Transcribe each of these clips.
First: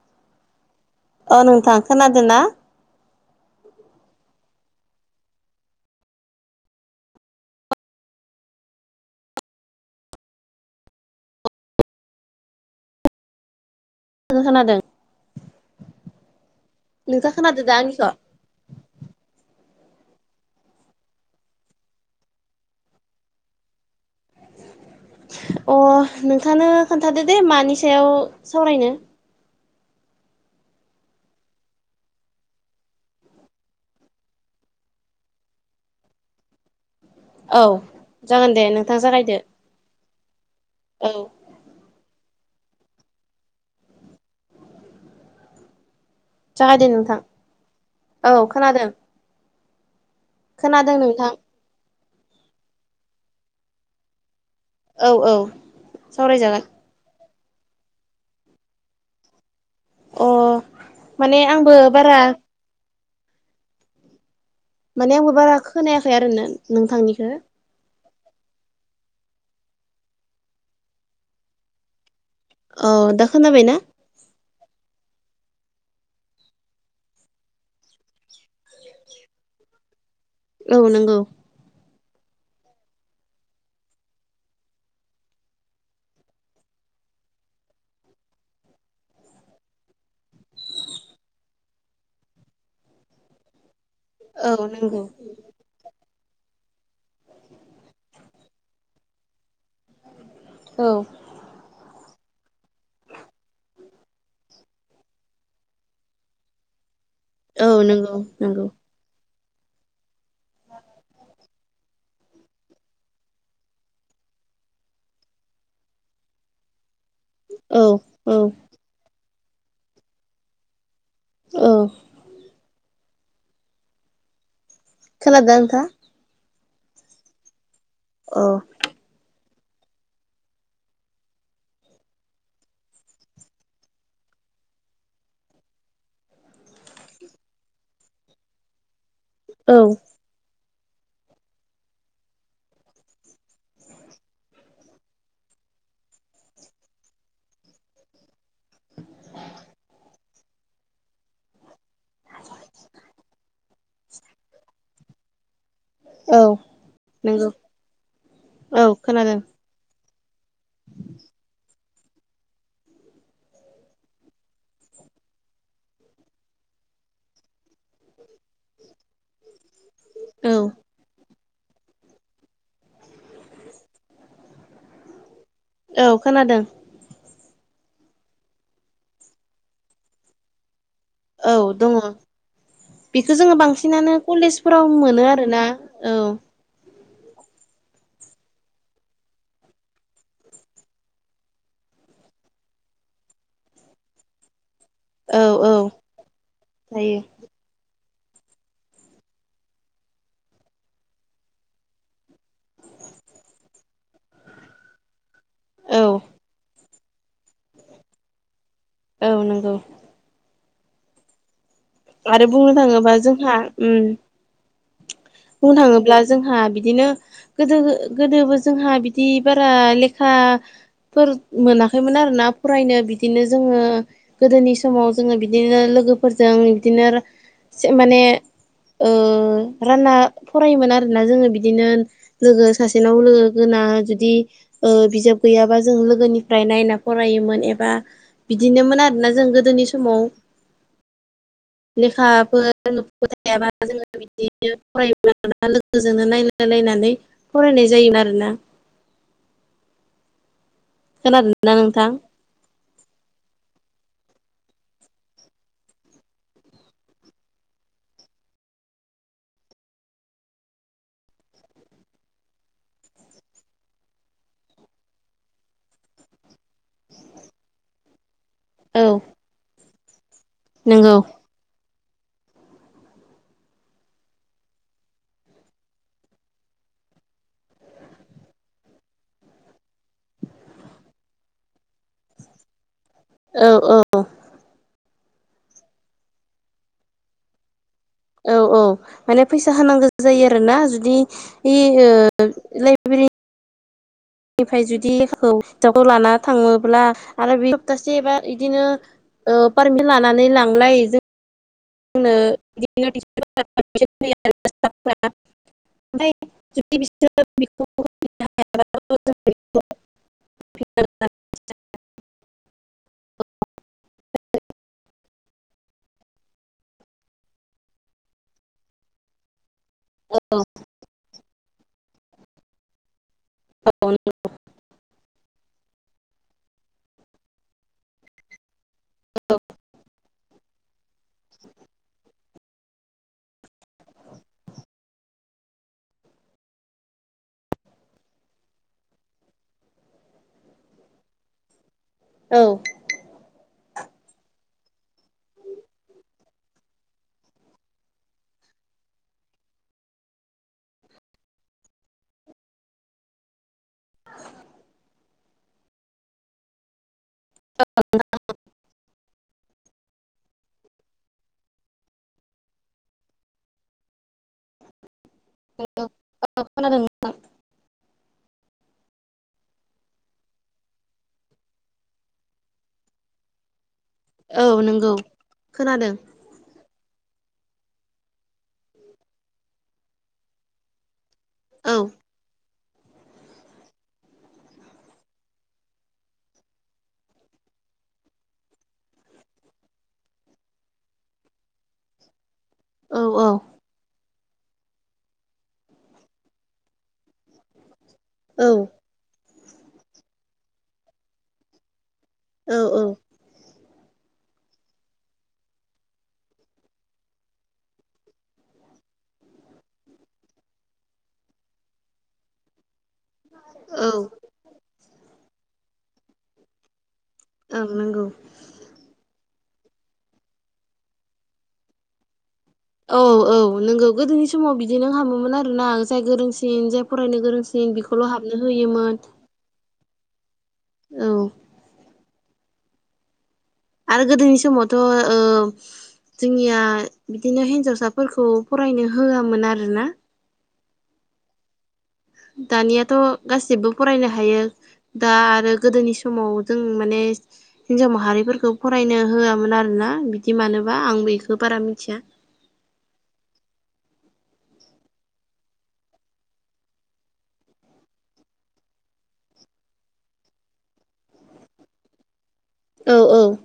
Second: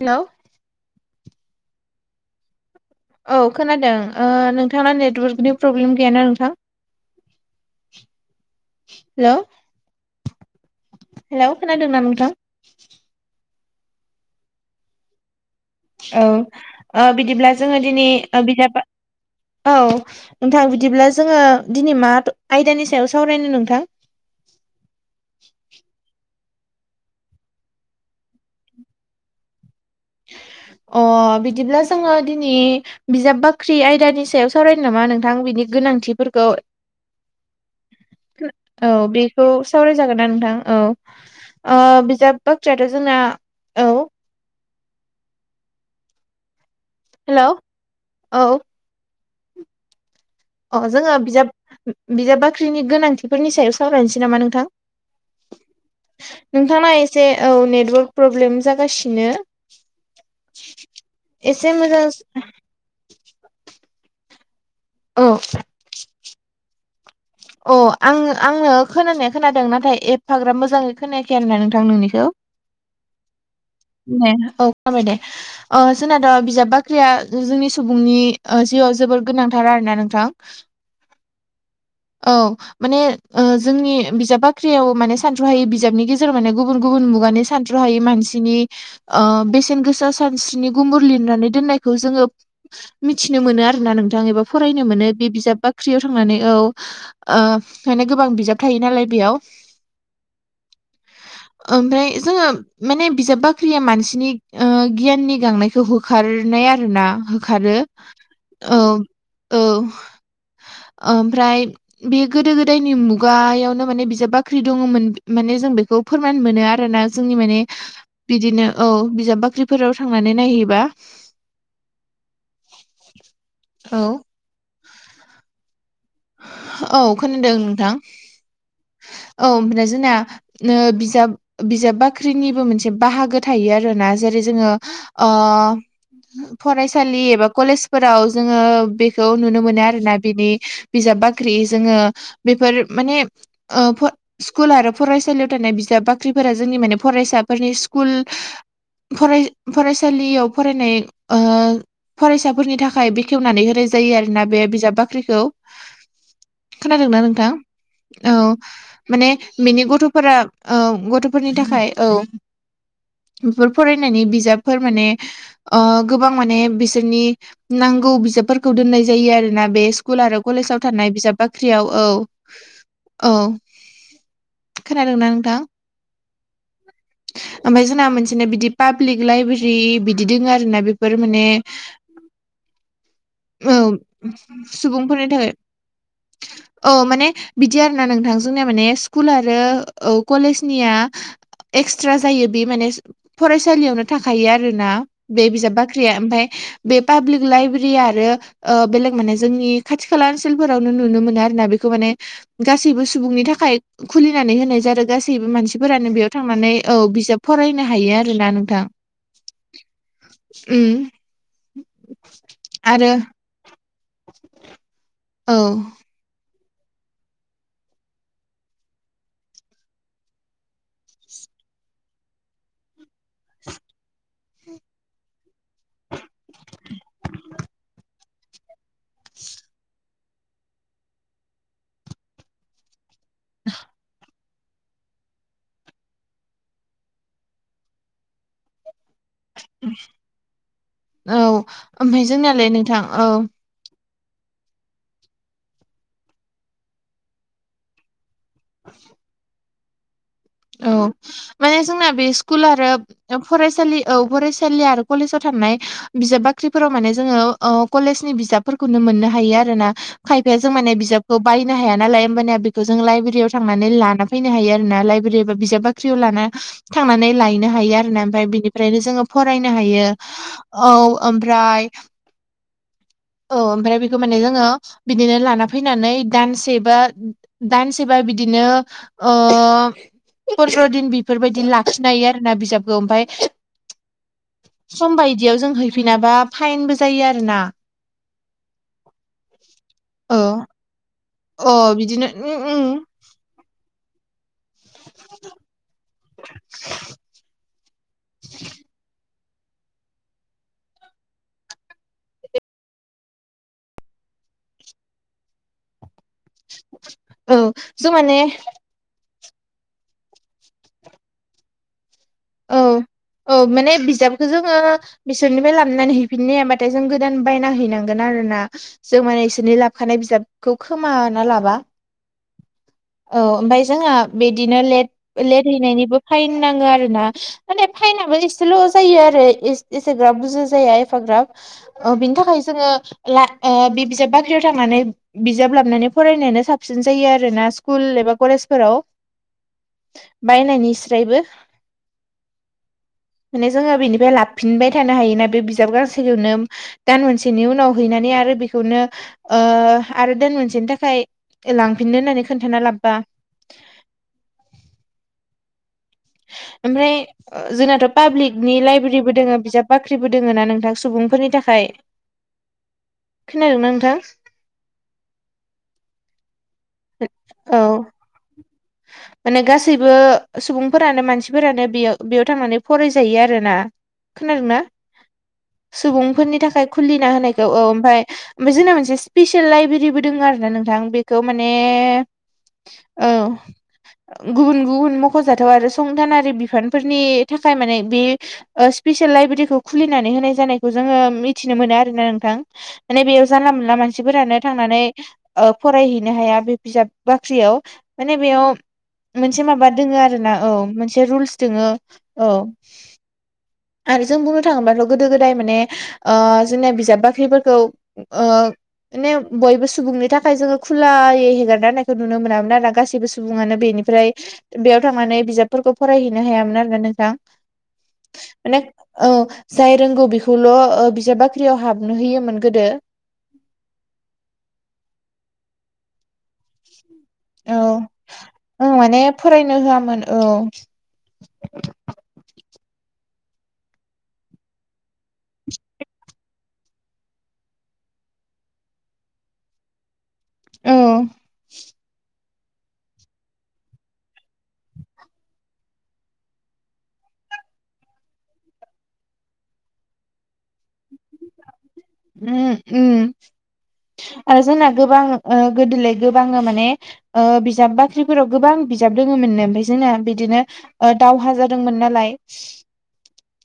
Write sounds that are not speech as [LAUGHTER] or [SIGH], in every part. हेल' ओ नोंथां खोनादों ना? औ खोनादों। ओ नोंथांना नेटवर्कनि प्रब्लेम गैयाना नोंथां? हेल' हेल' खोनादों ना नोंथां? औ खोनादों। औ ओ नोंथाङा बिदिब्ला खोनादो दा जोङो आंनिखौ? दिनै ओ बिजाबा औ नोंथां बिदिब्ला जोङो दिनै मा आयदानि सायाव सावरायनो नोंथां? अ नोंथांनो खोन्थादो दे मानि सायाव सावरायनो। अ बिदिब्ला जोङो दिनै बिजाब बाख्रि आयदानि सायाव सावरायनो नामा नोंथां बिनि गोनांथिफोरखौ औ जागोन दे औ नोंथां जागायदो बेखौ सावराय जागोनना नोंथां औ। ओ बिजाब बाख्रियाथ' जोंना औ जागाय दे नोंथां हेलौ औ खोनादों। अ खोनादों जोङो नोंथां बिजाब बिजाब बाख्रिनि गोनांथिफोरनि सायाव सावरायनोसै नामा नोंथां? औ औ सावरायजागोन। से औ नेटवार्क प्रब्लेम जागासिनो। अ माने आंबो एसे मोजां बारा माने औ आंबो बारा खोनायाखै आरो ना नोंथांनिखो। अ आं आंनो खोनानाया खोनादों नाथाय एफाग्रबा मोजाङै खोनायाखै आरोना नोंथां नोंनिखौ। औ दा खोनाबाय ना? दे औ खाबाय दे। ओ सोनाद' बिजाब बाख्रिया जोंनि सुबुंनि ओ जिउआव जोबोर गोनांथार आरोना नोंथां। औ नोंगौ। औ। माने ओ जोंनि बिजाब बाख्रियाव माने सानथ्र'हायि बिजाबनि गेजेराव माने गुबुन गुबुन मुगानि सानथ्र'हायै मानसिनि ओ बेसेन गोसा सानस्रिनि गुमबुर लिरनानै दोननायखौ जोङो मिथिनो मोनो आरोना नोंथां एबा औ फरायनो नंगौ मोनो बे बिजाब बाख्रियाव थांनानै औ। ओ ओंखायनो गोबां बिजाब थायो नालाय बेयाव औ। ओमफ्राय जोङो माने बिजाब बाख्रिया मानसिनि ओ गियाननि गांनायखौ होखारनाय आरोना। औ खारो नंगौ नंगौ औ औ ओमफ्राय बे गोदो गोदायनि मुगायावनो माने बिजाब बाख्रि दङमोन माने जों बेखौ फोरमान मोनो आरोना। जोंनि माने औ औ बिदिनो औ बिजाब बाख्रिफोराव थांनानै नायहैबा औ। औ। खोनादोंना नोंथांआ? औ खोनादों नोंथां। अ। औ ओमफ्राय जोंना नो बिजाब बिजाब बाख्रिनिबो मोनसे बाहागो थायो आरोना। जेरै जोङो ओ फरायसालि एबा कलेजफोराव जोङो बे खौ नुनो औ मोनो आरोना बिनि बिजाब बाख्रि जोङो बेफोर माने ओ फो स्कुल आरो फरायसालियाव थानाय बिजाब बाख्रिफोरा जोंनि माने फरायसाफोरनि स्कुल फराय-फरायसालियाव फरायनाय ओ फरायसाफोरनि थाखाय बेखेवनानै होनाय जायो आरोना बे बिजाब बाख्रिखौ। औ। खोनादोंना नंगौ नोंथां? औ माने बेनि गथ'फोरा ओ गथ'फोरनि थाखाय औ बेफोर फरायनायनि बिजाबफोर माने ओ गोबां माने बिसोरनि नांगौ बिजाबफोरखौ दोननाय जायो आरोना बे स्कुल आरो औ कलेसआव थानाय बिजाब बाख्रियाव औ औ। खोनादोंना नोंथां? औ खोनादों ओमफ्राय जोंना मोनसेनो बिदि पाब्लिक लाइब्रेरि बिदि दङ आरोना औ ने दङ बेखौ जोङो बांसिनानो कलेजफोराव सुबुंफोरनि मोनो थाखाय आरोना औ औ माने बिदि आरो ना नोंथां जोंनिया माने स्कुल आरो औ कलेजनिया एक्सट्रा जायो बे माने फरायसालियावनो थाखायो आरोना औ बे औ बिजाब बाख्रिया ओमफ्राय बे जायो पाब्लिक लाइब्रेरि आरो ओ बेलेग माने जोंनि खाथि खाला ओनसोलफोरावनो नुनो मोनो आरो ना बेखौ माने गासैबो सुबुंनि थाखाय खुलिनानै होनाय जादों गास सैबो मानसिफोरानो औ बेयाव थांनानै औ बिजाब फरायनो हायो आरोना नोंथां। औ नंगौ। उम आरो बुंनो आरो थाङोबा जोंहा उम औ बुंनो थाङोब्ला जोंहा बिदिनो गोदो गोदोबो जोंहा बिदि बारा लेखा फोर मोनाखैमोन आरोना फरायनो बिदिनो जोङो गोदोनि समाव जोङो बिदिनो लोगोफोरजों बिदिनो माने ओ रानना फरायोमोन आरोना जोङो बिदिनो लोगो सासेनाव लोगो गोना जुदि ओ बिजाब गैयाबा जों लोगोनिफ्राय नायना फरायोमोन एबा बिदिनोमोन आरोना जों गोद गोदोनि समाव औ ओमफाय जोंनालाय लेखाफोर नोंथां औ [INAUDIBLE] [INAUDIBLE] नायलाय लायनानै फरायनाय जायोमोन आरोना। [INAUDIBLE] औ खोनादोंना माने जोंना नोंथां बे स्कुल आरो फरायसालि औ फरायसालि आरो कलेजाव थांनाय बिजाब बाख्रिफोराव माने जोङो ओ कलेजनि बिजाबफोरखौनो मोननो हायो आरो ना खायफाया जों माने बिजाबखौ बायनो हाया नालाय होमबानिया बेखौ जों लाइब्रेरियाव थांनानै लाना फैनो हायो आरोना लाइब्रेरि बिजाब बाख्रियाव लाना थांनानै लायनो हायो आरोना ओमफ्राय बिनिफ्रायनो औ जोङो फरायनो हायो औ नंगौ ओमफ्राय औ ओमफ्राय बेखौ दा माने जोङो बिदिनो लाना फैनानै दान्सेबा दानसेबा बिदिनो ओ फन्द्र' दिन बेफोरबायदि लाखिनो हायो आरो ना बिजाबखौ ओमफाय औ औ समबायदियाव जों हैफिनाबा फाइनबो जायो आरोना औ औ माने फैसा होनांगौ औ जायो आरो ना जुदि अ बिदिनो उम उम निफ्राय जुदि लेखौ बिजाबखौ लाना थाङोब्ला आरो बे सप्तासेबा बिदिनो ओ [INAUDIBLE] लानानै लांलाय जों [INAUDIBLE] ओमफ्राय जुदि बिसोरो औ ज' माने [INAUDIBLE] औ औ माने बिजाबखौ जोङो बिसोरनिफ्राय लाबोनानै हैफिननो हाबाथाय जों गोदान बायना हैनांगोन आरोना जों माने इसोरनि लाब खानाय बिजाबखौ खोमाना लाबा औ ओमफ्राय जोंहा बिदिनो लेट लेट हैनायनिबो फाइन नाङो आरोना। माने फाइनाबो एसेल' जायो आरो एस एसेग्राब बुरजा जाया फाग्राब बिनि थाखाय जोङो ला बे बिजाब बाख्रियाव थांनानै बिजाब लाबनानै फरायनायानो साबसिन जायो आरोना स्कुल एबा कलेजफोराव बायनायनिस्रायबो औ माने जोङो बेनिफ्राय लाबोफिनबाय थानो हायोना बे बिजाब गांसेखौनो दान मोनसेनि उनाव हैनानै आरो बेखौनो ओ आरो दान मोनसेनि थाखाय लांफिननो होननानै खोन्थाना लाबबा ओमफ्राय जोंनाथ' पाब्लिकनि लाइब्रेरि दोङो बिजाब बाख्रिबो दोङो ना नोंथां सुबुंफोरनि थाखाय खोनादों ना नोंथां? [UNINTELLIGIBLE] ओ खोनादों। औ। माने गासैबो सुबुंफोरानो मानसिफोरानो बेयाव बेयाव थांनानै फरायजायो आरो ना। औ खोनादोंना? नंगौ खोनादों सुबुंफोरनि थाखाय खुलिना होनायखौ औ ओमफ्राय ओमफ्राय जोंना मोनसे स्पपिसियेल लाइब्रेरिबो दङ आरो ना नोंथां बे खौ माने औ औ। गुबुन गुबुन मख'जाथाव आरो संथानारि बिफानफोरनि थाखाय माने बे ओ स्पिसियेल लाइब्रेरिखौ खुलिनानै होनाय जानायखौ जोङो मिथिनो मोनो आरोना नोंथां। औ माने औ बेयाव जानला मोनला मानसिफोरानो थांनानै ओ फरायहैनो हाया बे बिजाब बाख्रियाव माने बेयाव मोनसे माबा दोङो आरो ना औ मोनसे रुलस दोङो औ आरो जों बुंनो थाङोबाथ' गोदो गोदाय माने ओ जोंना बिजाब बाख्रिफोरखौ ओ माने बयबो सुबुंनि थाखाय जोङो खुलायै हगारना होनायखौ नुनो मोनामोन आरो ना गाससिबो सुबुङानो औ बेनिफ्राय बेयाव थांनानै बिजाबफोरखौ फरायहैनो हायामोन आरोना नोंथां। औ नंगौ। माने औ जाय रोंगौ बेखौल' ओ बिजाब बाख्रियाव हाबनो होयोमोन गोदो। औ औ नोंगौ गोदोनि समाव बिदि नों हामोमोन आरोना जाय गोरोंसि सिन‌ जाय फरायनो औ गोरोंसिन बेखौल' हाबनो औ माने होयोमोन फरायनो होआमोन औ। औ। आरो गोदोनि समावथ' [UNINTELLIGIBLE] जोंनिया बिदिनो हिनजावसाफोरखौ फरायनो होआमोन आरोना औ। दानियाथ' गासिबो फरायनो हायो। दा आरो गोदोनि समाव जों माने हिनजाव माहारिफोरखौ फरायनो होआमोन आरोना बिदि मानोबा आं बेखो बारा मिथिया। उम उम आरो जोंना गोबां गोदोलाय गोबाङ माने ओ बिजाब बाख्रिफोराव गोबां बिजाब दोङोमोननो ओमफाय जोंना बिदिनो दावहा जादोंमोन नालाय औ औ।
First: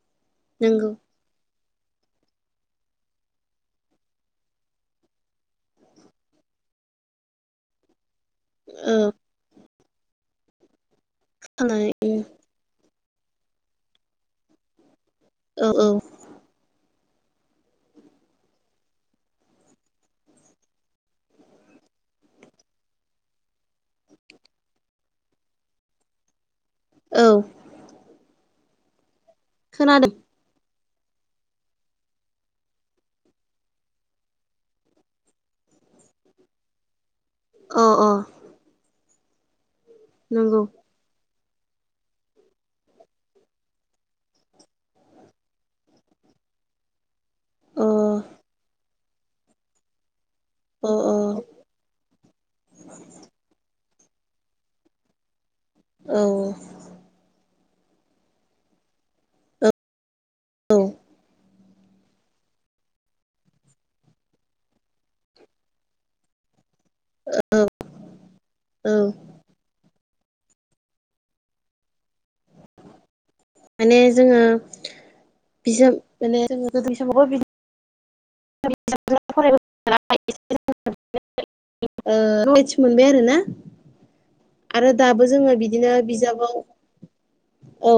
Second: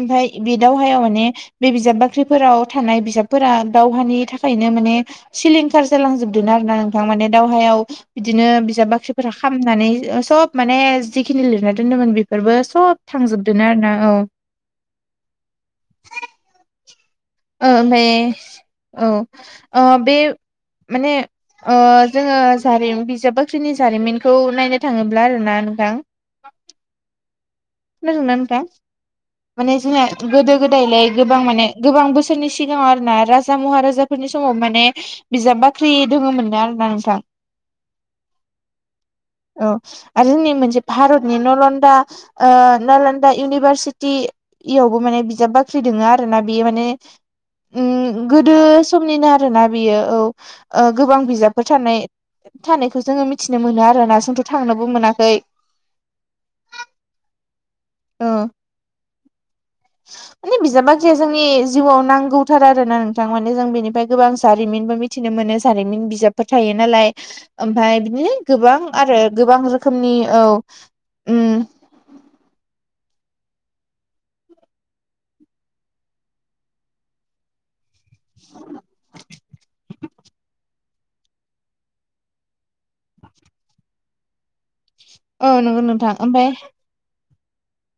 ओमफाय बि नंगौ दावहाय माने बे बिजाब बाख्रिफोराव थानाय बिजाबफोरा दावहानि थाखायनो माने सिलिंखार जालांजोबदों आरो ना नोंथां माने दावहायाव बिदिनो बिजाब औ बाख्रिफोरा खामनानै सब माने जिखिनि लिरना खोनादों दोनदोमोन बे बेफोरबो सब थांजोबदोनो आरो ना औ। औ औ। ओ ओमफाय औ ओ बे माने ओ जोङो जारिमिन बिजाब बाख्रिनि जारिमिनखौ नायनो थाङोब्ला आरोना नोंथां औ। खोनादोंना नोंथा? माने जोंना खोनादों गोदो गोदायलाय गोबां माने गोबां बोसोरनि सिगाङाव आर ना राजा महाराजाफोरनि समाव माने बिजाब बाख्रि दोङोमोननो आरोना नोंथां। अ' अ'। औ आरो जोंनि नंगौ मोनसे भारतनि नलन्दा ओ नोलोन्दा इउनिभारसिटि इयावबो माने बिजाब बाख्रि दोङो आरो ना बेयो माने अ उम गोदो समनिनो आरोना बेयो औ ओ अ गोबां बिजाब फोर थानाय थानायखौ जोङो मिथिनो मोनो आरोना जोंथ' थांनोबो मोनाखै। औ। औ माने बिजाब बाख्रिया जोंनि जिउआव नांगौथार आरो ना नोंथां माने जों बेनिफ्राय गोबां जारिमिनबो मि थिनो मोनो जारिमिन बिजाबफोर थायो नालाय। औ। ओमफाय बिदिनो गोबां आरो गोबां रोखोमनि औ उम माने जोङो बिजाब माने जोङो गोदोनि समावबो बि [INAUDIBLE] फराय [UNINTELLIGIBLE] [UNINTELLIGIBLE] ओ नलेटस मोनबाय आरोना। आरो दाबो औ जोङो नंगौ बिदिनो नोंथां ओमफ्राय बिजाबाव औ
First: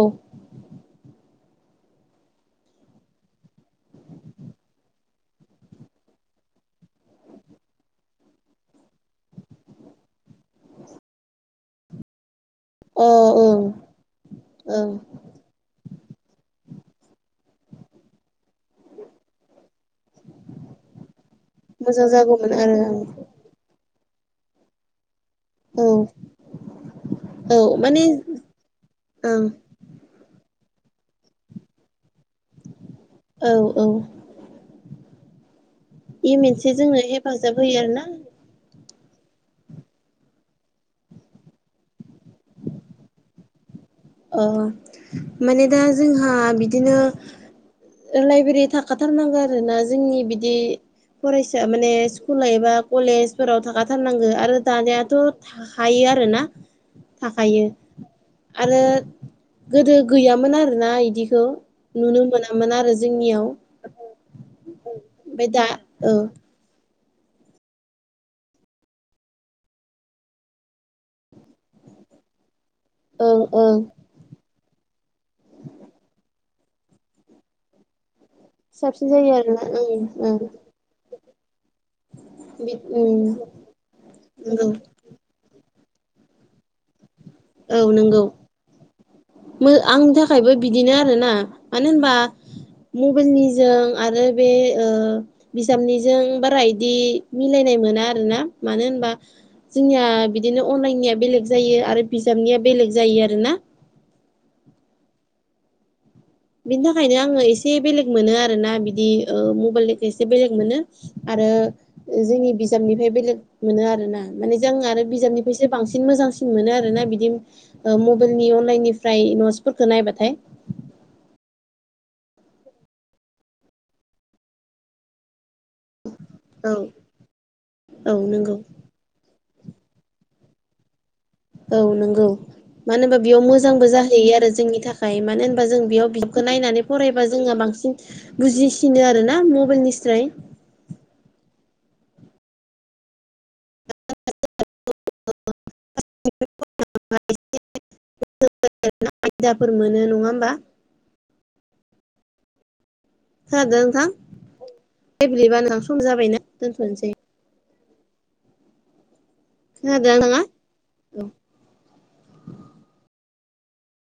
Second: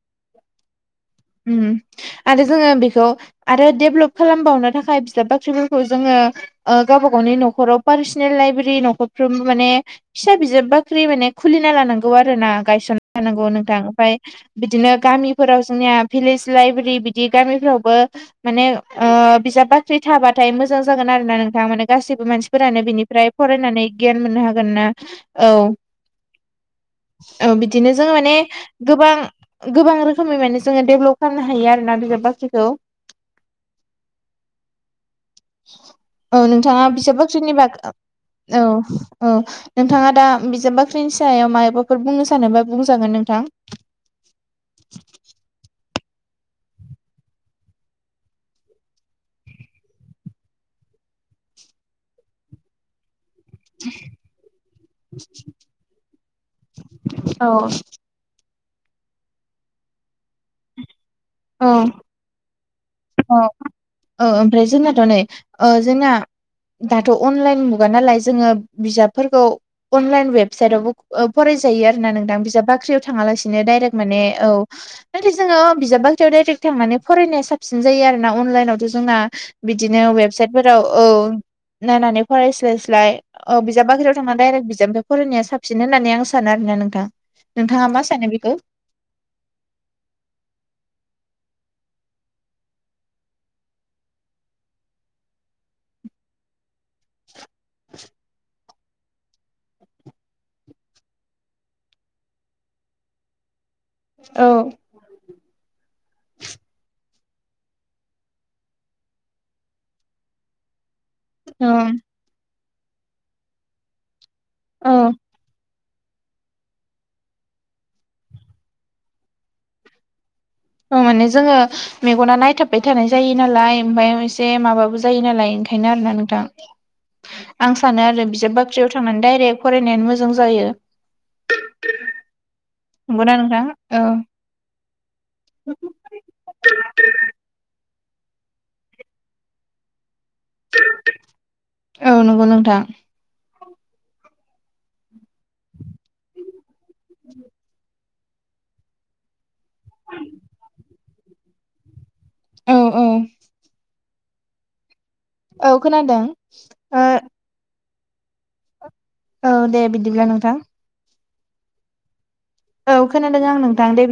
उम। आरो जोङो बेखौ आरो डेभलप खालामबावनो थाखाय बिजाब बाख्रिफोरखौ जोङो ओ गावबा गावनि न'खराव पार्सनेल लाइब्रेरि न'खरफ्रोम माने फिसा बिजाब बाख्रि माने खुलिना लानांगौ आरो ना। अ गायसनना होनांगौ ओं नोंथां ओमफाय ओं बिदिनो गामिफोराव जोंनिया भिलेज लाइब्रि बिदि गामिफ्रावबो माने ओ बिजाब बा ख्रि थाबाथाय मोजां जागोन आरो ना नोंथा माने मोजां गासिबो जागौमोन आरो मानसिफोरानो बिनिफ्राय फरायनानै गियान मोननो हागोन ना। औ औ बिदिनो जोङो माने गोबां ओं गोबां रोखोमै माने जोङो डेभलप खालामनो हायो आरोना बिजाब बाख्रिखौ। औ औ। बे ओ मोनसे नोंथाङा जोंनो बिजाब बाख्रिनि हेफाजाब होयो बाग आरोना औ औ। नोंथाङा दा बिजाब बाख्रिनि सायाव मायबाफोर बुंनो सानोबा बुंजागोन नोंथां। अ माने दा जोंहा बिदिनो ओ लाइब्रेरि थाखाथारनांगौ आरो ना जोंनि बिदि फरायसा माने स्कुल एबा कलेजफोराव थाखाथारनांगो आरो दानियाथ' हायो आरोना औ थाखायो आरो गोदो गैयामोन आरोना इदिखौ औ नुनो मोनामोन आरो जोंनियाव। ओ ओमफ्राय जोंनाथ' नै ओमफ्राय दा ओ औ जोंना दाथ' अनलाइन मुगा नालाय जोङो बिजाबफोरखौ अनलाइन वेबसाइटवबो ओ फरायजायो आरोना नोंथां बिजाब साख्रियाव थाङा ओं लासिनो ओं दाइरेक्ट माने औ नाथाय जोङो बिजाब बा टूराइटेक्ट थांनानै फरायनाया साबसिन जायो आरोना अनलाइ नावथ' साबसिन जोंङा जायो आरोना ओं बिदिनो ओं वेबसाइटफोराव औ नायनानै बि फरायस्लायस्लाय ओं ओ बिजाब बाख्रियाव थांनानै डाइरेक्ट नंगौ बिजाब फरायनाया साबसिन होननानै आं सानो आरोना नोंथां। औ नोंथाङा मा नोंगौ सानो बेखौ मो आंनि थाखायबो बिदिनो आरोना मानो होनबा मबाइल निजों आरो बे ओ बिजाबनिजों बारा इ दि मिलायनाय मोना आरो ना। मानो होनबा जोंनिया बिदिनो अनलाइननिया बेलेग जायो आरो बिजाबनिया बेलेग जायो आरो ना। औ। बिनि थाखायनो आङो एसे बेलेग मोनो आरो ना बिदि मबाइलनिखो एसे बेलेग मोनो ‌ आरो ओं जोंनि बिजाबनिफ्राय बेलेग मोनो आरोना माने जों औ आरो बिजाबनिफ्रायसो बांसिन मोजांसिन मोनो आरोना बिदि ओ मबाइलनि अनलाइन निफ्राय नटसफोरखौ नायबाथाय। ओ माने जोङो मेगना नायथाबबाय थानाय जायो नालाय ओमफाय एसे माबाबो जायो नालाय बेनो आरोना नोंथां औ आं सानो औ आरो नंगौ बिजाब बाख्रि ट्रियाव थांनानै दाइरेक्ट फरायनायानो मोजां जायो औ नंगौ मानो होनबा नंगौना बेयाव नोंथां? मोजांबो औ जाहैयो आरो जोंनि थाखाय मानो होनबा जों बेयाव बिखौ नायनानै फरायबा जोंङा बांसिन बुजिसिनो आरो ना मबाइल निस्राय। औ नंगौ नोंथां। [UNINTELLIGIBLE] आयदाफोर मोनो नङा होमबा [INAUDIBLE] औ औ खोनादोना नोंथां दे बिदिब्ला औ नोंथां सम खोनादों जाबायना ओ दोनथ'नोसै। औ दे खोनादों बिदिब्ला नोंथाङा नोंथां। औ खोनादों आं नोंथां दे